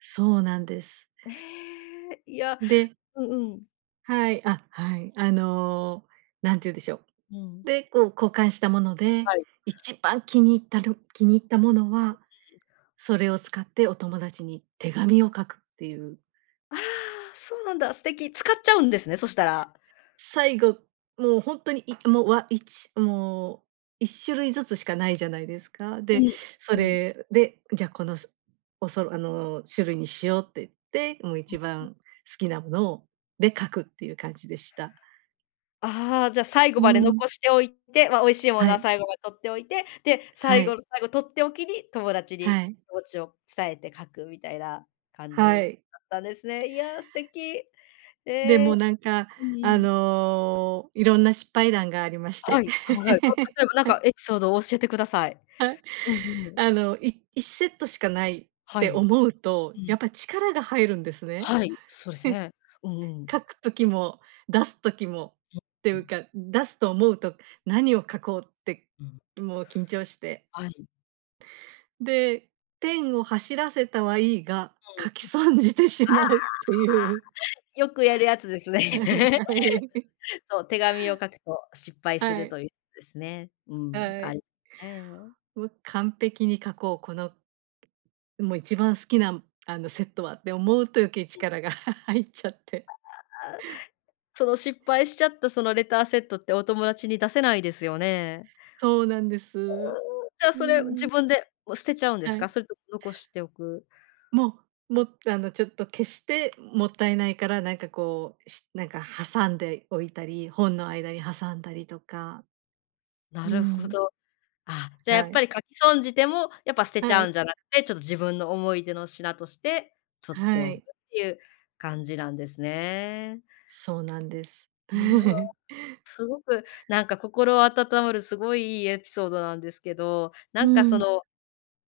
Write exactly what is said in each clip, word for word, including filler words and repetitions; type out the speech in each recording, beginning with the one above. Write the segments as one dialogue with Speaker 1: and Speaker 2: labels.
Speaker 1: そうなんです。
Speaker 2: ええ、いや、
Speaker 1: で
Speaker 2: うんうん。
Speaker 1: はい。あ、はい。あの、何て言うんでしょ
Speaker 2: う
Speaker 1: う、
Speaker 2: ん。
Speaker 1: で、こう交換したもので、
Speaker 2: はい。
Speaker 1: 一番気に入ったる気に入ったものは、それを使ってお友達に手紙を書くっていう。
Speaker 2: あら、そうなんだ、素敵。使っちゃうんですね、そしたら。
Speaker 1: 最後、もうほんとにいもう、わ、いちもういっしゅるいずつしかないじゃないですか。
Speaker 2: う
Speaker 1: で、そ
Speaker 2: ん、うん。
Speaker 1: れでじゃ、このそおそろあの種類にしようって言って、もう一
Speaker 2: [unintelligible]
Speaker 1: 番好きなものをで書くっていう感じでした。
Speaker 2: ああ、じゃ最後
Speaker 1: う
Speaker 2: まで
Speaker 1: ん。
Speaker 2: 残しておいて、ま、美味しいもの
Speaker 1: は
Speaker 2: は
Speaker 1: い。
Speaker 2: 最後まで取っておいて、で、
Speaker 1: は
Speaker 2: 最
Speaker 1: い。
Speaker 2: 後の最後とっておきに友達に
Speaker 1: はい。
Speaker 2: 気持ちを伝えて書くみたいな感
Speaker 1: は
Speaker 2: じ
Speaker 1: い。
Speaker 2: だったんですね。いや、素敵。え
Speaker 1: で
Speaker 2: え。
Speaker 1: もなんか
Speaker 2: うん
Speaker 1: あ
Speaker 2: うん。
Speaker 1: の、いろんな失敗談がありまし
Speaker 2: は
Speaker 1: て。
Speaker 2: い。あ、はい。その、例えばなんか エピソードを教えてください。
Speaker 1: はい、
Speaker 2: うんうん。
Speaker 1: あのいいっセットしかないっ
Speaker 2: は
Speaker 1: て
Speaker 2: い。
Speaker 1: 思うと、
Speaker 2: う
Speaker 1: やっ
Speaker 2: ん。
Speaker 1: ぱ力が入るんですね。
Speaker 2: はい、そうです ね。うんうん。
Speaker 1: 書く時も出す時もってい
Speaker 2: う
Speaker 1: う
Speaker 2: ん。
Speaker 1: か、出すと思うと何を書こうって
Speaker 2: うん。
Speaker 1: もう緊張して。
Speaker 2: はい。
Speaker 1: で、ペンを走らせたはいいが、
Speaker 2: うん。あ
Speaker 1: 書き損じてしまうっていう。
Speaker 2: あ、よくやるやつですね。
Speaker 1: はい。
Speaker 2: そう、手紙を書くと失敗す
Speaker 1: は
Speaker 2: ると
Speaker 1: い。
Speaker 2: いうことですね。うん、
Speaker 1: は
Speaker 2: あ
Speaker 1: い。
Speaker 2: り、ね。
Speaker 1: もう、完璧に書こう、この、うん、もう一番好きなあのセットはって思うと余計、
Speaker 2: うん。
Speaker 1: 力が 入っちゃって。
Speaker 2: ああ、その失敗しちゃったそのレターセットってお友達に出せないですよね。
Speaker 1: そうなんです。
Speaker 2: じゃ
Speaker 1: う
Speaker 2: それ、自
Speaker 1: ん。
Speaker 2: 分でもう捨てちゃうんで
Speaker 1: は
Speaker 2: す
Speaker 1: い。
Speaker 2: か？それとも残しておく。
Speaker 1: もう、も、あのちょっと消してもったいないから、なんかこう、しなんか挟んでおいたり、本の間に挟んだりとか。
Speaker 2: な
Speaker 1: う
Speaker 2: るほ
Speaker 1: ん。
Speaker 2: ど。あ、じゃあやっ
Speaker 1: はい。
Speaker 2: ぱり書き損じてもやっぱ捨てち
Speaker 1: は
Speaker 2: ゃう
Speaker 1: い。
Speaker 2: んじゃなくて、ちょっと自分の思い出の品として取って
Speaker 1: は
Speaker 2: おくっ
Speaker 1: い。
Speaker 2: ていう感じなんですね。
Speaker 1: そうなんです。
Speaker 2: うぬわ。すごく、なんか心温まるすごいいいエピソードなんですけど、な
Speaker 1: う
Speaker 2: んかそ
Speaker 1: ん。
Speaker 2: の、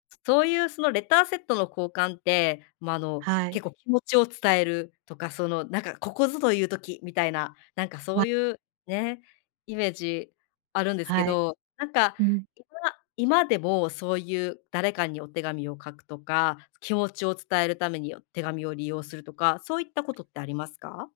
Speaker 2: すそういうそのレターセットの交換って、ま、あの
Speaker 1: はい。
Speaker 2: 結構気持ちを伝えるとか、そのなんか、ここぞという時みたいな、なんか
Speaker 1: ま。
Speaker 2: そういうね、イメージあるんですけ
Speaker 1: はい。
Speaker 2: ど、なんか
Speaker 1: うん。
Speaker 2: 今今でもそういう誰かにお手紙を書くとか、気持ちを伝えるために手紙を利用するとか、そういったことってありますか？